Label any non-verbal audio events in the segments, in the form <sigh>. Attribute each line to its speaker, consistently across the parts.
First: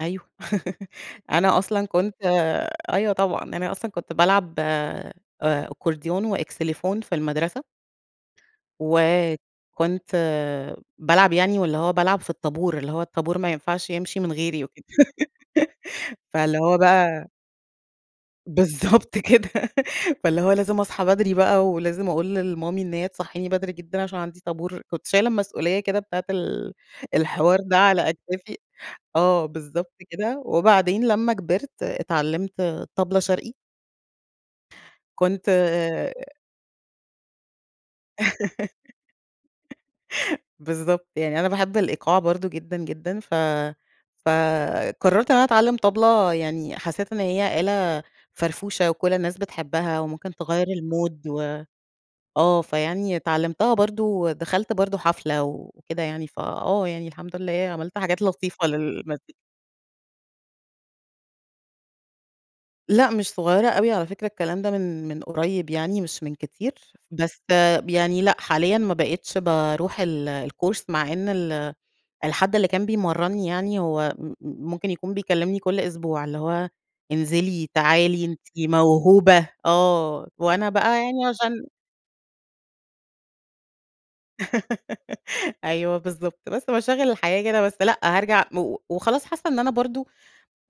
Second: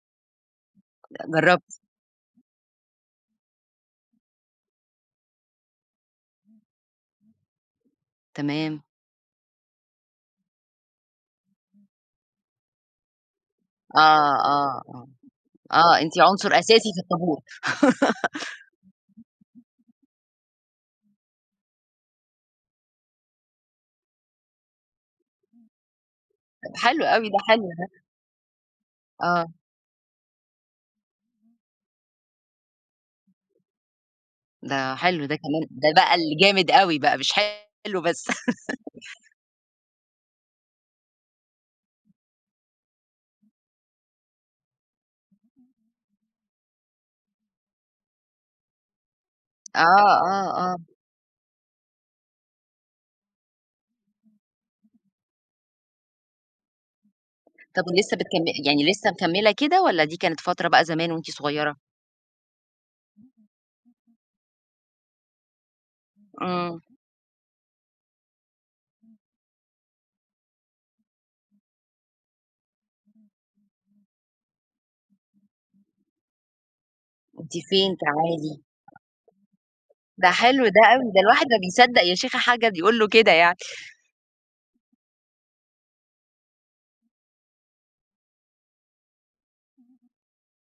Speaker 1: أيوه <giggles> أنا
Speaker 2: جربتِ.
Speaker 1: أصلًا كنت أيوه طبعًا، أنا أصلًا كنت بالعب آآ Accordion وXylophone في المدرسة.
Speaker 2: تمام.
Speaker 1: و كنت بالعب يعني، واللي هو بالعب في الطابور، اللي هو الطابور ما ينفعش
Speaker 2: آه،
Speaker 1: يمشي من غيري
Speaker 2: آه،
Speaker 1: وكده،
Speaker 2: آه، آه،
Speaker 1: <giggles>
Speaker 2: أنتِ عنصر
Speaker 1: فاللي هو
Speaker 2: أساسي في
Speaker 1: بقى
Speaker 2: الطابور. <giggles>
Speaker 1: بالضبط كده <giggles> فاللي هو لازم أصحى بدري بقى ولازم أقول لMommy إن هي تصحيني بدري جدًا عشان عندي طابور، كنت شايلة المسؤولية كده بتاعة ال
Speaker 2: حلو أوي ده
Speaker 1: الحوار
Speaker 2: حلو
Speaker 1: ده
Speaker 2: ده.
Speaker 1: على أكتافي، آه
Speaker 2: آه.
Speaker 1: بالضبط كده، وبعدين لما كبرت اتعلمت طبلة شرقي.
Speaker 2: ده حلو ده
Speaker 1: كنت
Speaker 2: كمان، ده بقى اللي جامد أوي بقى مش حلو بس. <giggles>
Speaker 1: <giggles> بالضبط، يعني أنا باحب الإيقاع برضه جدًا، جدًا، ف فقررت إن أنا أتعلم طبلة، يعني حسيت إن هي آلة فرفوشة وكل الناس
Speaker 2: آه،
Speaker 1: بتحبها وممكن تغيّر
Speaker 2: آه، آه.
Speaker 1: الMood و آه فيعني اتعلمتها برضه، دخلت برضه حفلة وكده يعني فآه يعني، الحمد لله
Speaker 2: طَب
Speaker 1: عملت
Speaker 2: ولسه
Speaker 1: حاجات
Speaker 2: بتكمِل
Speaker 1: لطيفة
Speaker 2: يعني لسه
Speaker 1: للمزي
Speaker 2: مكمِلة كده والّا دي كانت فترة بقى زمان وأنتِ صغيرة؟
Speaker 1: لأ مش صغيرة أوي على فكرة الكلام ده من من قريب يعني مش من كتير،
Speaker 2: آه.
Speaker 1: بس يعني لأ حاليًا ما بقيتش باروح ال الCourse مع إن ال الحد اللي كان بيمرني يعني هو م م ممكن يكون بيكلمني كل أسبوع، اللي هو
Speaker 2: أنتِ
Speaker 1: انزلي،
Speaker 2: فين
Speaker 1: تعالي، أنتِ
Speaker 2: تعالِي.
Speaker 1: موهوبة، آه،
Speaker 2: ده حلو
Speaker 1: وأنا
Speaker 2: ده
Speaker 1: بقى
Speaker 2: أوي ده
Speaker 1: يعني
Speaker 2: الواحد ما
Speaker 1: عشان
Speaker 2: بيصدق يا شيخة <unintelligible> يقول له كده يعني.
Speaker 1: <giggles> أيوه بالضبط، بس مشاغل الحياة كده، بس لأ هارجع، و وخلاص حاسة إن أنا برضه،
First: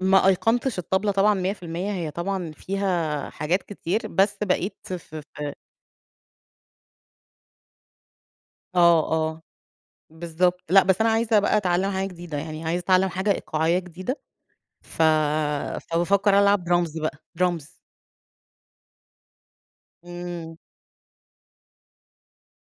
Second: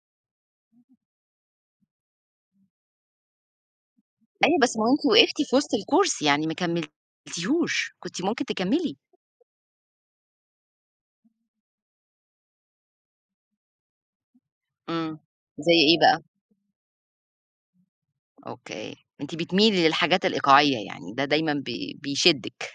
Speaker 1: ما أيقنتش الطبلة طبعًا 100% هي طبعًا فيها حاجات كتير، بس
Speaker 2: أيوه
Speaker 1: بقيت
Speaker 2: بس ما هو
Speaker 1: ف
Speaker 2: أنتِ
Speaker 1: ف
Speaker 2: وقفتِ في وسط الCourse يعني ما كملتيهوش، كنتِ ممكن تكملي.
Speaker 1: آه، آه، بالضبط، لأ بس أنا عايزة بقى أتعلم حاجة جديدة يعني، عايزة أتعلم حاجة إيقاعية جديدة، ف
Speaker 2: إمم، زي إيه بقى؟
Speaker 1: فبافكر ألعب Drums بقى Drums.
Speaker 2: أوكي، أنتِ بتميلي للحاجات
Speaker 1: إمم.
Speaker 2: الإيقاعية يعني، ده دايمًا ب بيشدِك.